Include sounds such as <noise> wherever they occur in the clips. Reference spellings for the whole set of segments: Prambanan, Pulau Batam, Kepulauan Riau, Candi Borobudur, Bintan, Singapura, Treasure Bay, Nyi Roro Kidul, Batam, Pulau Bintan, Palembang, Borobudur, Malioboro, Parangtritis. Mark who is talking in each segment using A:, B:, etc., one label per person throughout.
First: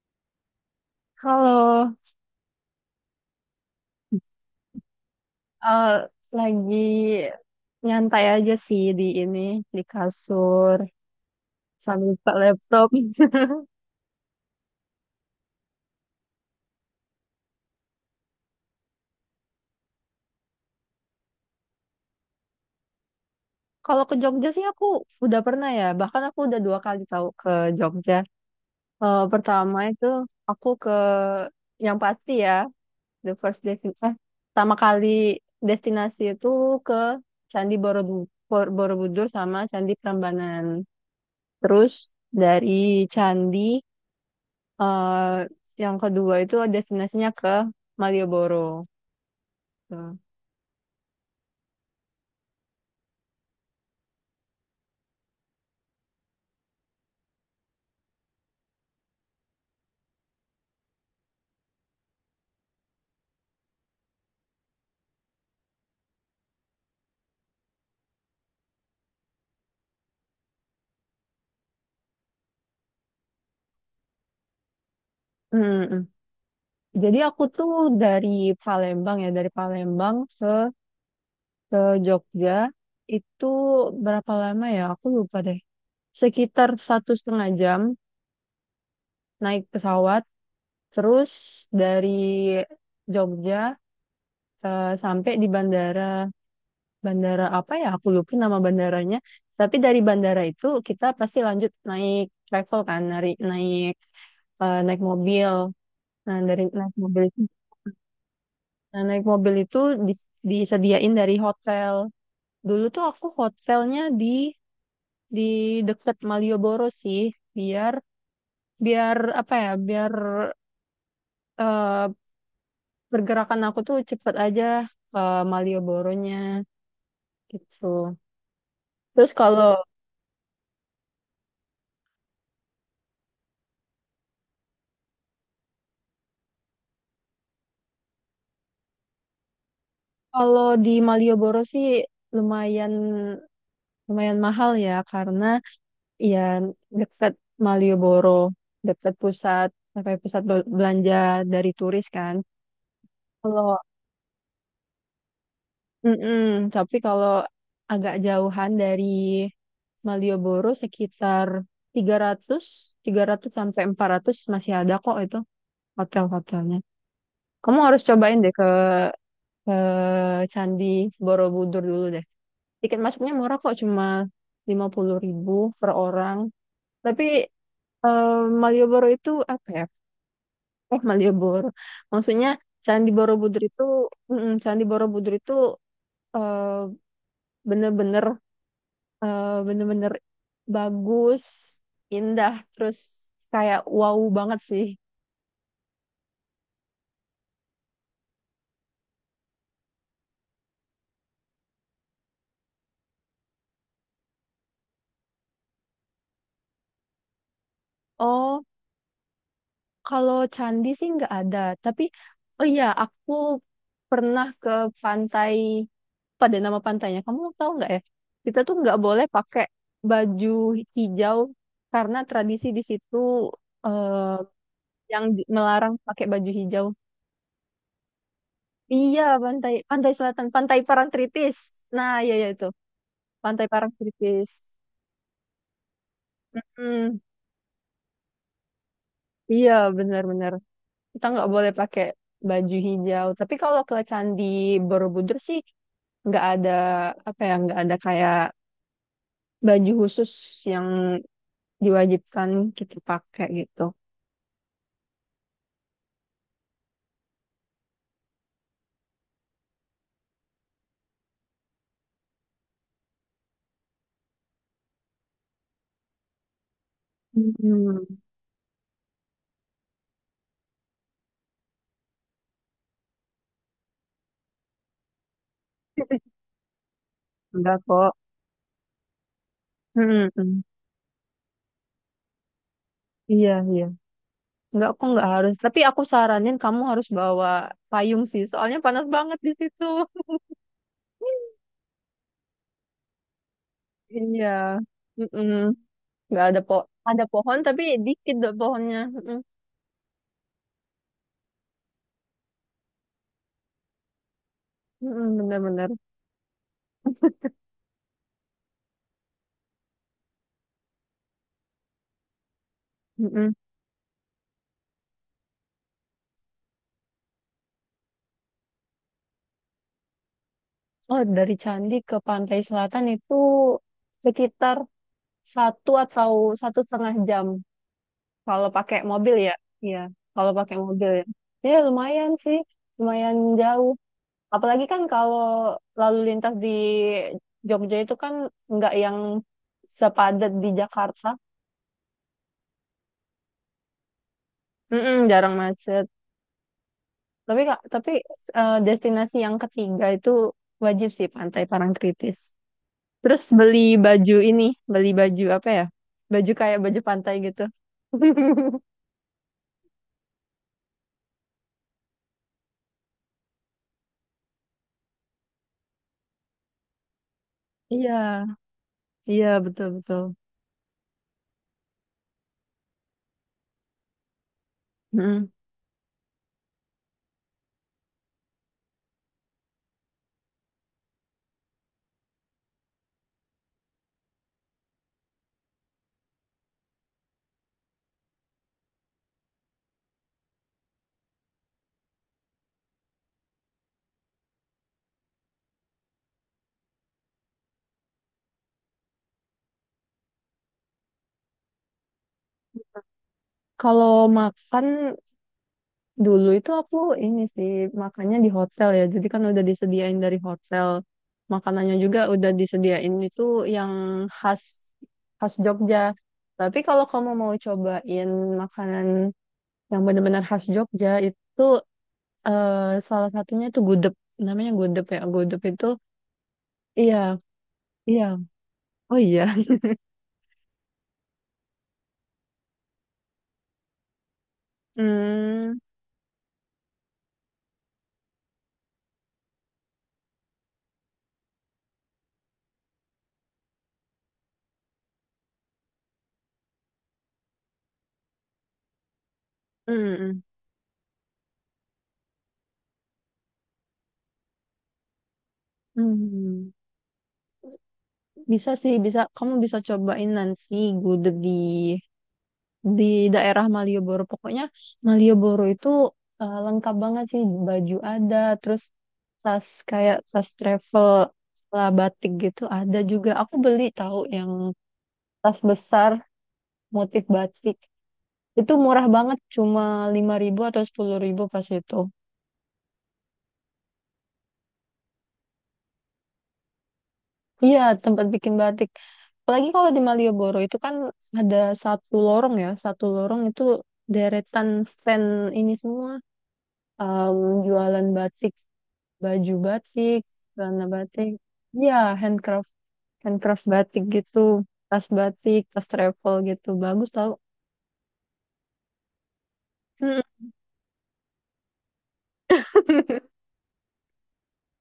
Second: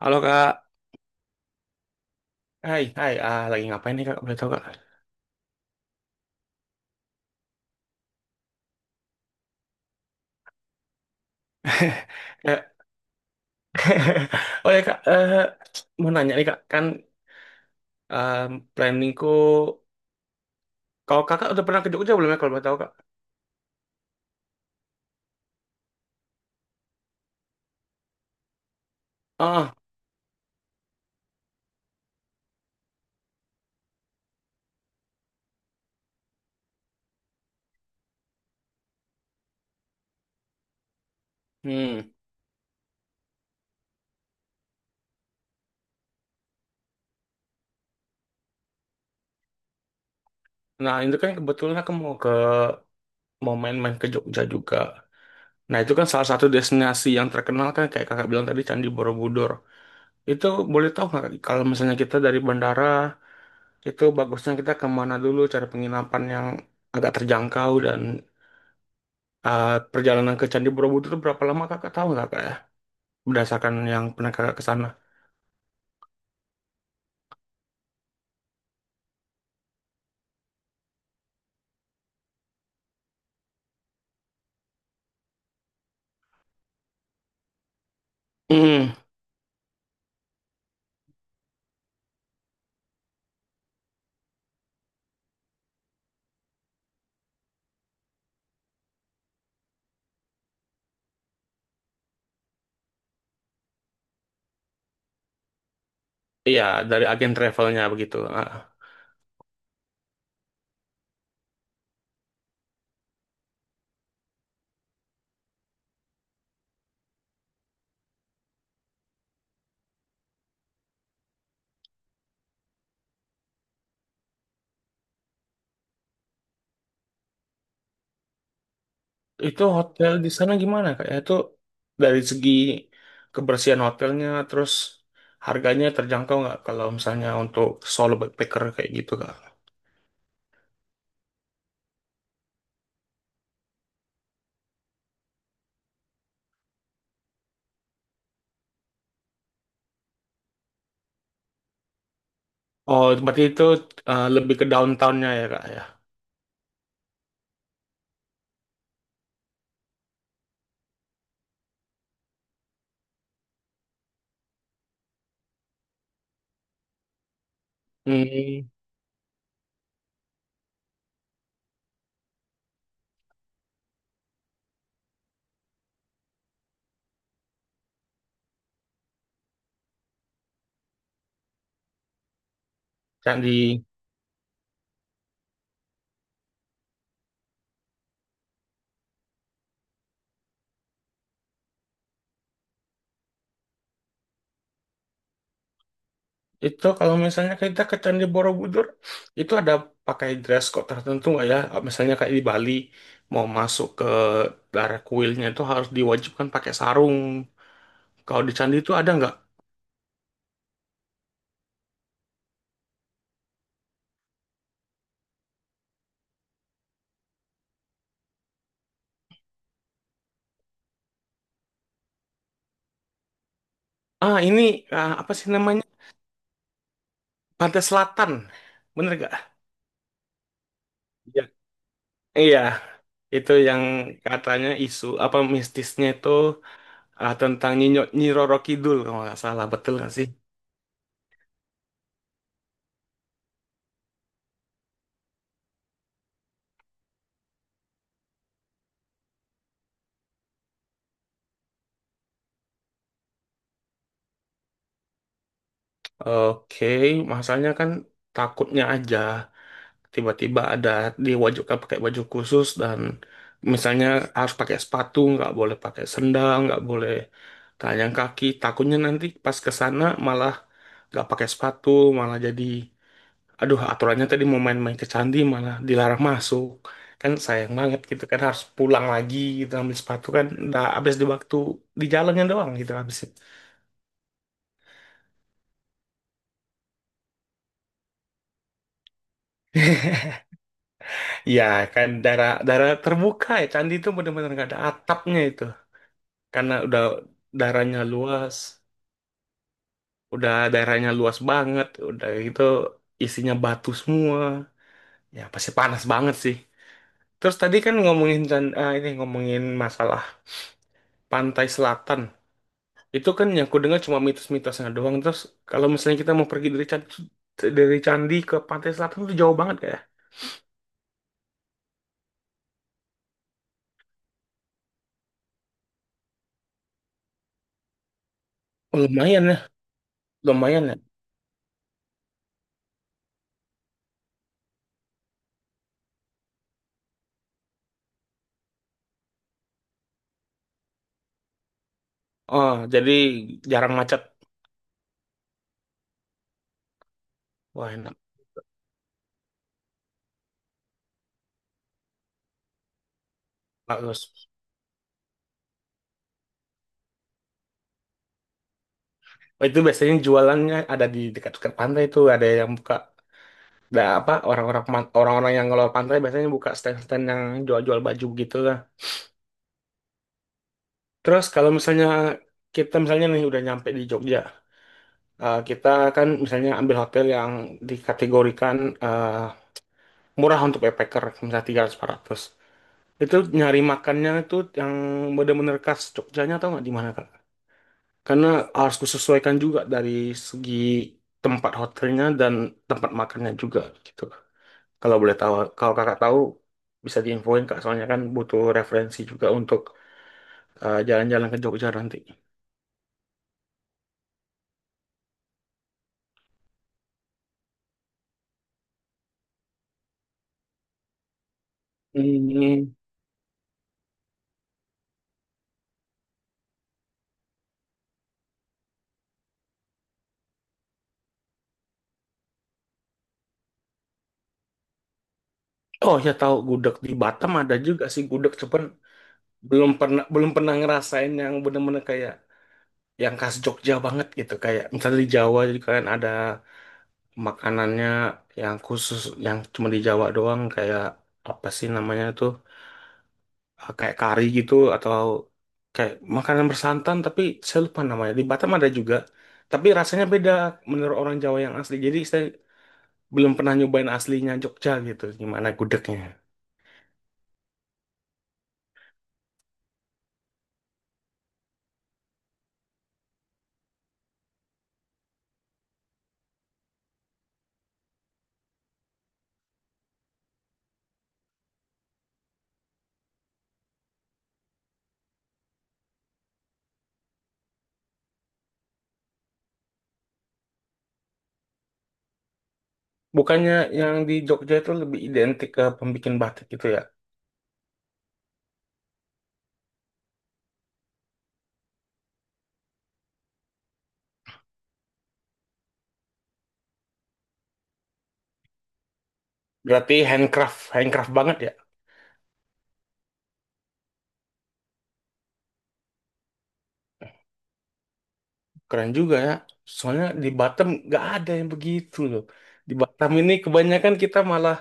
A: Halo Kak,
B: Halo,
A: hai, hai, lagi ngapain nih Kak? Boleh tahu Kak?
B: eh, lagi nyantai aja sih di ini, di kasur, sambil buka
A: <laughs> Eh,
B: laptop. <laughs>
A: <laughs> oh ya Kak, mau nanya nih Kak, kan em, planningku, kalau kakak udah pernah ke Jogja belum ya kalau boleh tahu Kak?
B: Kalau ke Jogja sih aku udah pernah ya, bahkan aku udah dua kali tahu ke Jogja.
A: Ah,
B: Pertama itu aku ke yang pasti ya, the first destination, pertama kali destinasi itu ke Candi Borobudur sama Candi Prambanan. Terus
A: hmm.
B: dari Candi eh yang kedua itu destinasinya ke Malioboro. Tuh.
A: Nah itu kan kebetulan aku mau main-main ke Jogja juga. Nah itu kan salah satu destinasi yang terkenal kan kayak kakak bilang tadi Candi Borobudur. Itu boleh tahu nggak Kak, kalau misalnya kita dari bandara itu bagusnya kita kemana dulu cari penginapan yang agak terjangkau dan perjalanan ke Candi Borobudur itu berapa lama kakak tahu nggak Kak ya? Berdasarkan yang pernah kakak ke sana.
B: Mm, mm. Jadi aku tuh dari Palembang ya, dari Palembang ke Jogja itu berapa lama ya? Aku lupa deh. Sekitar 1,5 jam
A: Hmm,
B: naik pesawat, terus dari Jogja sampai di bandara, bandara apa ya? Aku lupa nama bandaranya. Tapi dari bandara itu kita pasti lanjut naik travel kan, naik naik eh, naik mobil. Nah, dari
A: iya,
B: naik
A: dari
B: mobil
A: agen
B: itu,
A: travelnya begitu.
B: nah, naik mobil itu disediain dari hotel. Dulu tuh aku hotelnya di deket Malioboro sih, biar biar apa ya, biar eh, pergerakan aku tuh cepet aja ke Malioboronya gitu. Terus
A: Itu
B: kalau
A: hotel di sana gimana Kak ya? Itu dari segi kebersihan hotelnya, terus harganya terjangkau nggak kalau misalnya untuk solo backpacker kayak gitu Kak?
B: kalau di Malioboro sih lumayan lumayan mahal ya karena iya, dekat Malioboro, dekat pusat, sampai pusat belanja dari turis kan.
A: Oh, berarti itu
B: Kalau,
A: lebih ke downtownnya ya Kak ya?
B: mm tapi kalau agak jauhan dari Malioboro sekitar tiga ratus tiga ratus sampai 400 masih ada kok itu hotel-hotelnya. Kamu harus cobain deh ke,
A: Hmm.
B: ke Candi Borobudur dulu deh. Tiket masuknya murah kok, cuma 50 ribu per orang. Tapi eh, Malioboro itu apa ya? Eh, Malioboro. Maksudnya Candi Borobudur itu,
A: Candi.
B: Candi Borobudur itu eh, bener-bener eh, bener-bener bagus, indah, terus kayak wow banget sih.
A: Itu kalau misalnya kita ke Candi Borobudur, itu ada pakai dress code tertentu nggak ya? Misalnya kayak di Bali, mau masuk ke daerah kuilnya itu harus diwajibkan pakai sarung. Kalau di
B: Oh,
A: Candi itu ada nggak?
B: kalau candi sih nggak ada, tapi oh iya aku pernah ke pantai, pada nama pantainya, kamu tahu nggak ya? Kita tuh nggak boleh pakai baju hijau karena tradisi di situ
A: Ah,
B: eh,
A: ini
B: yang
A: apa sih namanya?
B: melarang pakai baju hijau.
A: Pantai Selatan. Bener
B: Iya,
A: nggak?
B: pantai pantai Selatan, Pantai
A: Iya.
B: Parangtritis. Nah, iya, iya
A: Iya,
B: itu,
A: itu
B: Pantai
A: yang
B: Parangtritis.
A: katanya isu apa mistisnya itu
B: Hmm,
A: tentang Nyinyo, Nyi Roro Kidul kalau nggak salah.
B: iya,
A: Betul nggak sih?
B: benar-benar. Kita nggak boleh pakai baju hijau. Tapi kalau ke Candi Borobudur sih nggak ada nggak ada kayak baju khusus yang diwajibkan kita pakai gitu.
A: Oke, masalahnya kan takutnya aja. Tiba-tiba ada diwajibkan pakai baju khusus dan misalnya harus pakai sepatu, nggak boleh pakai sendal, nggak boleh
B: Hmm,
A: telanjang kaki. Takutnya nanti pas ke sana malah nggak pakai sepatu, malah jadi aduh aturannya tadi mau main-main ke candi malah dilarang masuk. Kan sayang
B: enggak
A: banget
B: kok.
A: gitu kan harus pulang lagi gitu ambil sepatu
B: Hmm,
A: kan
B: hmm.
A: udah habis di waktu di jalannya doang gitu habisnya.
B: Iya, iya. Enggak kok nggak harus. Tapi aku saranin kamu harus bawa payung sih. Soalnya panas banget di situ.
A: <laughs> Ya kan daerah daerah terbuka ya candi itu
B: Iya.
A: benar-benar nggak ada atapnya
B: Mm-mm.
A: itu.
B: Nggak ada
A: Karena
B: ada pohon tapi
A: daerahnya
B: dikit
A: luas,
B: pohonnya. Mm-mm.
A: udah daerahnya luas banget, udah gitu isinya batu semua,
B: Mm-mm,
A: ya pasti
B: bener-bener.
A: panas banget sih. Terus tadi kan ini ngomongin masalah pantai selatan. Itu kan
B: Mm-mm.
A: yang aku dengar cuma mitos-mitosnya doang. Terus kalau misalnya kita mau pergi dari candi ke pantai selatan itu jauh banget kayak.
B: Oh, dari Candi ke Pantai Selatan itu sekitar 1 atau 1,5 jam kalau pakai
A: Oh,
B: mobil
A: lumayan
B: ya.
A: ya,
B: Iya, kalau pakai
A: lumayan ya.
B: mobil ya. Ya lumayan sih, lumayan jauh. Apalagi kan kalau lalu lintas di Jogja itu kan nggak yang sepadat di Jakarta.
A: Oh, jadi jarang macet.
B: Mm-mm, jarang macet. Tapi Kak,
A: Wah, enak.
B: destinasi yang ketiga itu wajib sih Pantai Parangtritis. Terus beli
A: Bagus.
B: baju ini, beli baju apa ya? Baju kayak baju pantai gitu. <laughs>
A: Oh, itu biasanya jualannya ada di dekat-dekat pantai itu, ada yang buka. Nah, apa orang-orang yang ngelola pantai biasanya buka stand-stand yang jual-jual
B: Iya,
A: baju gitu lah.
B: iya betul betul.
A: Terus kalau misalnya kita misalnya nih udah nyampe di Jogja,
B: Mm.
A: eh, kita kan misalnya ambil hotel yang dikategorikan eh, murah untuk backpacker, misalnya 300 400. Itu nyari makannya itu yang bener-bener khas Jogjanya atau nggak di mana, Kak? Karena harus kusesuaikan juga dari segi tempat hotelnya dan tempat makannya juga gitu. Kalau boleh tahu, kalau kakak tahu bisa diinfoin Kak, soalnya kan butuh referensi juga untuk jalan-jalan ke Jogja nanti.
B: Kalau makan dulu itu aku ini sih makannya di hotel ya. Jadi kan udah disediain dari hotel. Makanannya juga udah
A: Hmm.
B: disediain itu yang khas khas Jogja. Tapi kalau kamu mau cobain makanan yang benar-benar khas Jogja itu eh, salah satunya itu gudeg namanya gudeg ya gudeg itu
A: Oh ya tahu, gudeg di
B: iya
A: Batam ada juga sih
B: iya
A: gudeg, cuman
B: oh iya <laughs>
A: belum pernah ngerasain yang bener-bener kayak yang khas Jogja banget gitu. Kayak misalnya di Jawa
B: Hmm,
A: juga kan ada makanannya yang khusus yang cuma di Jawa doang kayak apa sih namanya tuh? Kayak kari gitu atau kayak makanan bersantan tapi saya lupa namanya. Di Batam ada juga, tapi rasanya
B: hmm,
A: beda menurut orang Jawa yang asli. Jadi saya belum pernah nyobain aslinya Jogja gitu, gimana gudegnya.
B: Hmm, Bisa sih bisa kamu bisa cobain nanti gudeg di daerah Malioboro pokoknya Malioboro itu lengkap banget sih baju ada terus tas kayak tas travel lah batik gitu ada juga aku beli tahu yang tas besar motif batik. Itu murah banget, cuma 5 ribu atau 10 ribu pas itu.
A: Bukannya yang di Jogja itu lebih identik ke pembikin batik gitu ya?
B: Iya, tempat bikin batik. Apalagi kalau di Malioboro itu kan ada satu lorong ya, satu lorong itu deretan stand ini semua. Em, Jualan batik, baju
A: Berarti
B: batik,
A: handcraft,
B: celana batik.
A: handcraft banget ya?
B: Iya, handcraft, handcraft batik gitu, tas batik, tas travel gitu. Bagus tau.
A: Keren juga ya.
B: Mm.
A: Soalnya di Batam nggak ada yang begitu loh. Di
B: <laughs>
A: Batam ini kebanyakan kita malah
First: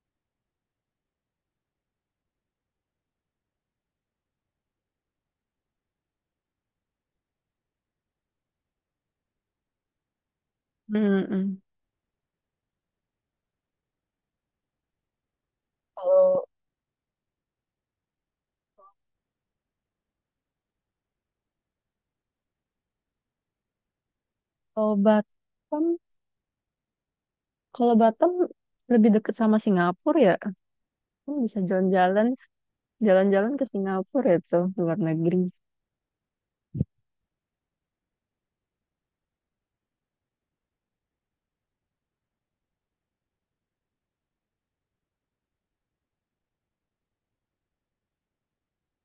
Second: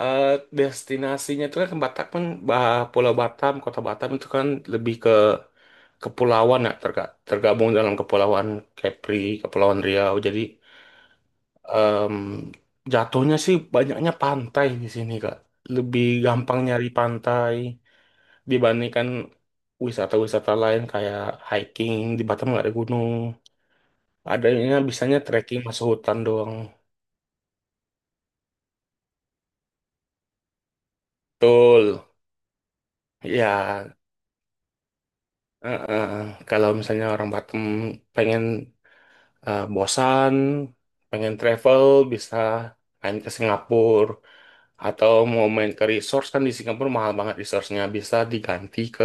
A: eh, destinasinya itu kan ke Batam kan, Pulau Batam, Kota Batam itu kan lebih kepulauan ya tergabung dalam kepulauan Kepri, Kepulauan Riau. Jadi
B: Mm-mm.
A: em, jatuhnya sih banyaknya pantai di sini Kak. Lebih
B: Kalau
A: gampang nyari pantai dibandingkan wisata-wisata lain kayak hiking di Batam nggak ada gunung. Adanya
B: kalau
A: bisanya trekking
B: Batam,
A: masuk hutan doang.
B: kalau Batam lebih dekat sama Singapura ya. Oh, bisa
A: Betul.
B: jalan-jalan ke
A: Ya,
B: Singapura itu luar negeri.
A: eh, eh, kalau misalnya orang Batam pengen eh, bosan, pengen travel bisa main ke Singapura. Atau mau main ke resource kan di Singapura mahal banget resource-nya. Bisa diganti ke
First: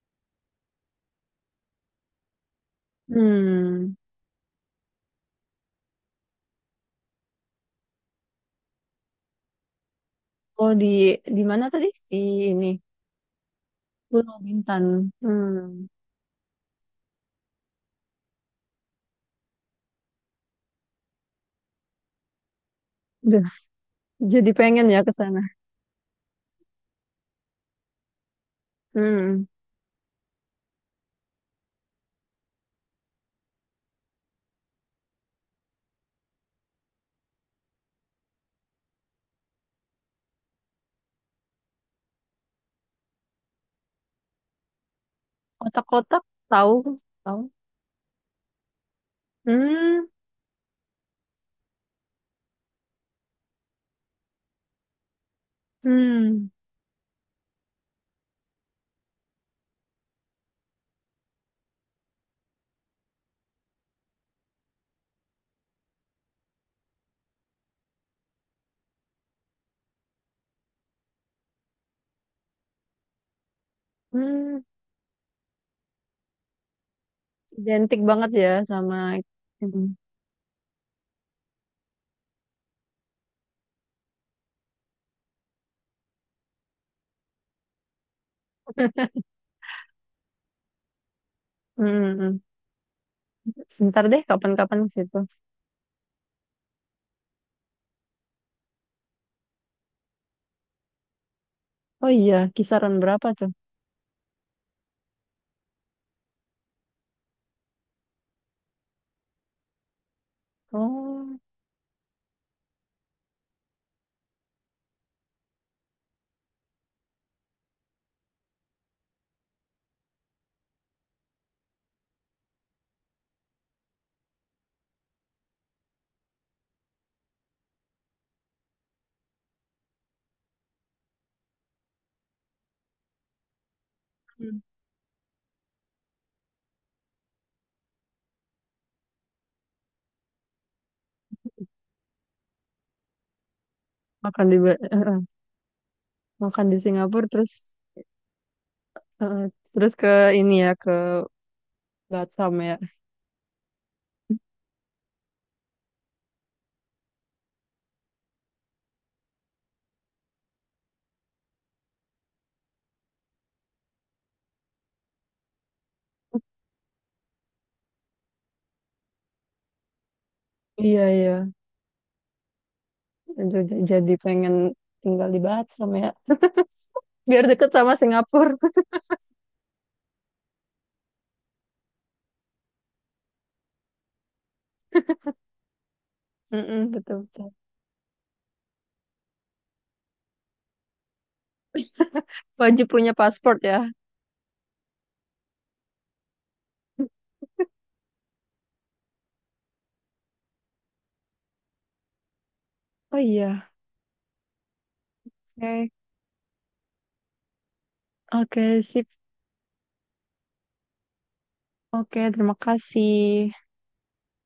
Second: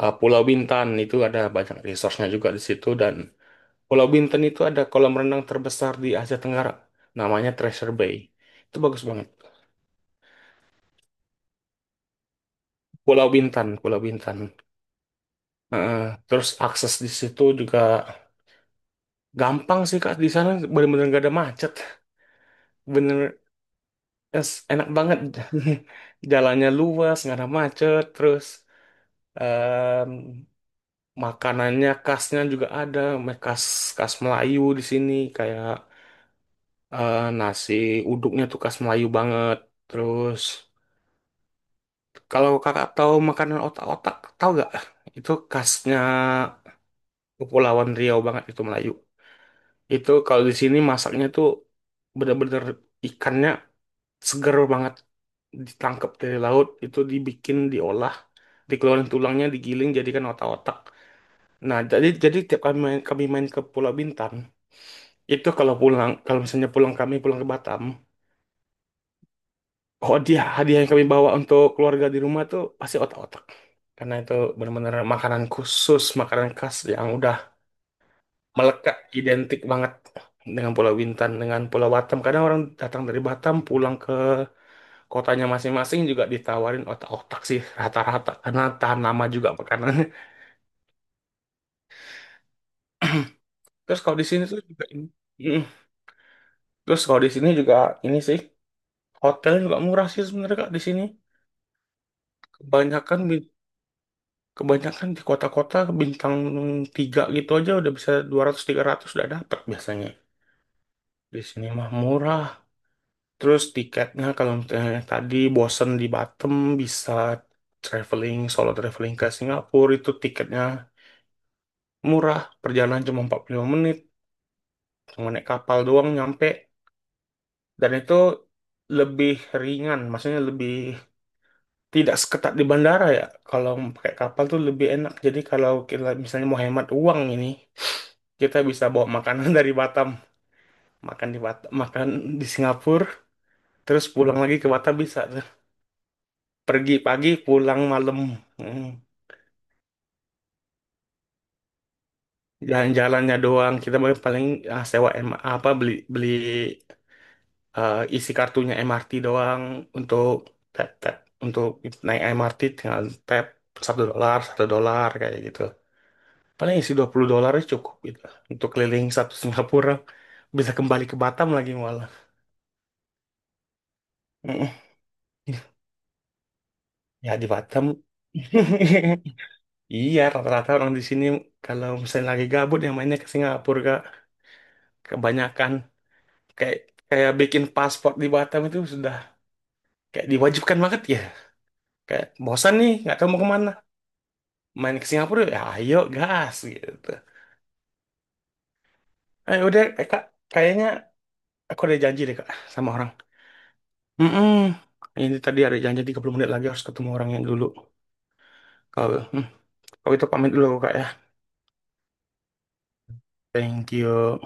A: Pulau Bintan. Itu ada banyak resource-nya juga di situ. Dan
B: Hmm,
A: Pulau Bintan itu ada kolam renang terbesar di Asia Tenggara. Namanya Treasure Bay. Itu bagus banget.
B: Oh, di mana tadi? Di ini,
A: Pulau Bintan, Pulau
B: Pulau
A: Bintan.
B: Bintan. hmm,
A: Heeh. Terus akses di situ juga gampang sih Kak. Di sana bener-bener gak ada macet. Bener
B: Duh,
A: es,
B: jadi pengen
A: enak
B: ya ke
A: banget.
B: sana.
A: <laughs> Jalannya luas, nggak ada macet. Terus
B: hmm,
A: mmm, makanannya khasnya juga ada khas khas Melayu di sini kayak nasi uduknya tuh khas Melayu banget. Terus kalau kakak tahu makanan otak-otak tahu gak, itu khasnya
B: Kotak-kotak tahu, tahu.
A: Kepulauan Riau banget itu Melayu.
B: hmm,
A: Itu kalau di sini masaknya tuh bener-bener ikannya seger banget ditangkap dari
B: hmm,
A: laut itu dibikin diolah dikeluarin tulangnya digiling jadikan otak-otak. Nah jadi tiap kami main ke Pulau Bintan. Itu kalau pulang, kalau misalnya pulang kami pulang ke Batam, oh dia hadiah yang kami bawa untuk keluarga di rumah tuh pasti otak-otak. Karena itu
B: Hmm,
A: benar-benar makanan khusus, makanan khas yang udah
B: Identik banget ya sama
A: melekat identik
B: ini.
A: banget dengan Pulau Bintan, dengan Pulau Batam. Kadang orang datang dari Batam pulang ke kotanya masing-masing juga ditawarin otak-otak sih rata-rata karena tahan lama juga makanannya.
B: hmm, hmm.
A: Terus
B: Bentar
A: kalau
B: deh,
A: di sini tuh
B: kapan-kapan
A: juga
B: ke
A: ini.
B: situ.
A: Mm. Terus kalau di sini juga ini sih hotel juga murah sih sebenarnya Kak di sini.
B: Oh iya, kisaran
A: Kebanyakan
B: berapa tuh?
A: Kebanyakan di kota-kota bintang 3 gitu aja udah bisa 200 300 udah dapet biasanya.
B: Oh,
A: Di sini mah murah. Terus tiketnya kalau misalnya tadi bosen di Batam bisa traveling, solo traveling ke Singapura itu tiketnya murah. Perjalanan cuma 45 menit, cuma naik kapal doang nyampe. Dan itu lebih ringan, maksudnya lebih tidak seketat di bandara ya. Kalau pakai kapal
B: Hmm.
A: tuh lebih enak. Jadi kalau kita misalnya mau hemat uang ini, kita bisa bawa makanan <laughs> dari Batam makan di Singapura terus pulang
B: makan di
A: lagi ke
B: Ba-
A: Batam
B: eh,
A: bisa tuh.
B: Makan di
A: Pergi
B: Singapura
A: pagi pulang malam. Hmm.
B: eh, terus ke ini ya ke Batam ya.
A: Jalan-jalannya doang kita paling paling, ah, sewa M- apa beli beli eh, isi kartunya MRT doang untuk tap tap untuk naik MRT tinggal tap, 1 dolar 1 dolar kayak gitu, paling isi 20 dolar cukup gitu untuk keliling satu Singapura bisa
B: Iya,
A: kembali ke
B: iya.
A: Batam lagi malah.
B: Jadi, pengen
A: Mm-mm.
B: tinggal di Batam ya.
A: Ya
B: Biar
A: di
B: deket
A: Batam.
B: sama Singapura. <laughs>
A: <laughs> Iya, rata-rata orang di sini kalau misalnya lagi gabut yang mainnya ke Singapura, Kak. Kebanyakan kayak
B: Mm-mm, betul,
A: kayak
B: betul.
A: bikin paspor di Batam itu sudah kayak diwajibkan banget ya. Kayak bosan
B: Wajib
A: nih,
B: punya
A: nggak tahu mau
B: paspor
A: kemana.
B: ya.
A: Main ke Singapura, ya ayo gas gitu. Eh udah, Kak, kayaknya aku ada janji deh Kak sama orang.
B: Oh iya.
A: Mm-mm. Ini tadi ada
B: Oke.
A: janji 30 menit lagi harus ketemu orang yang dulu.
B: Oke, sip.
A: Kalau hmm, kalau itu pamit dulu Kak ya.
B: Oke, terima kasih.
A: Thank you.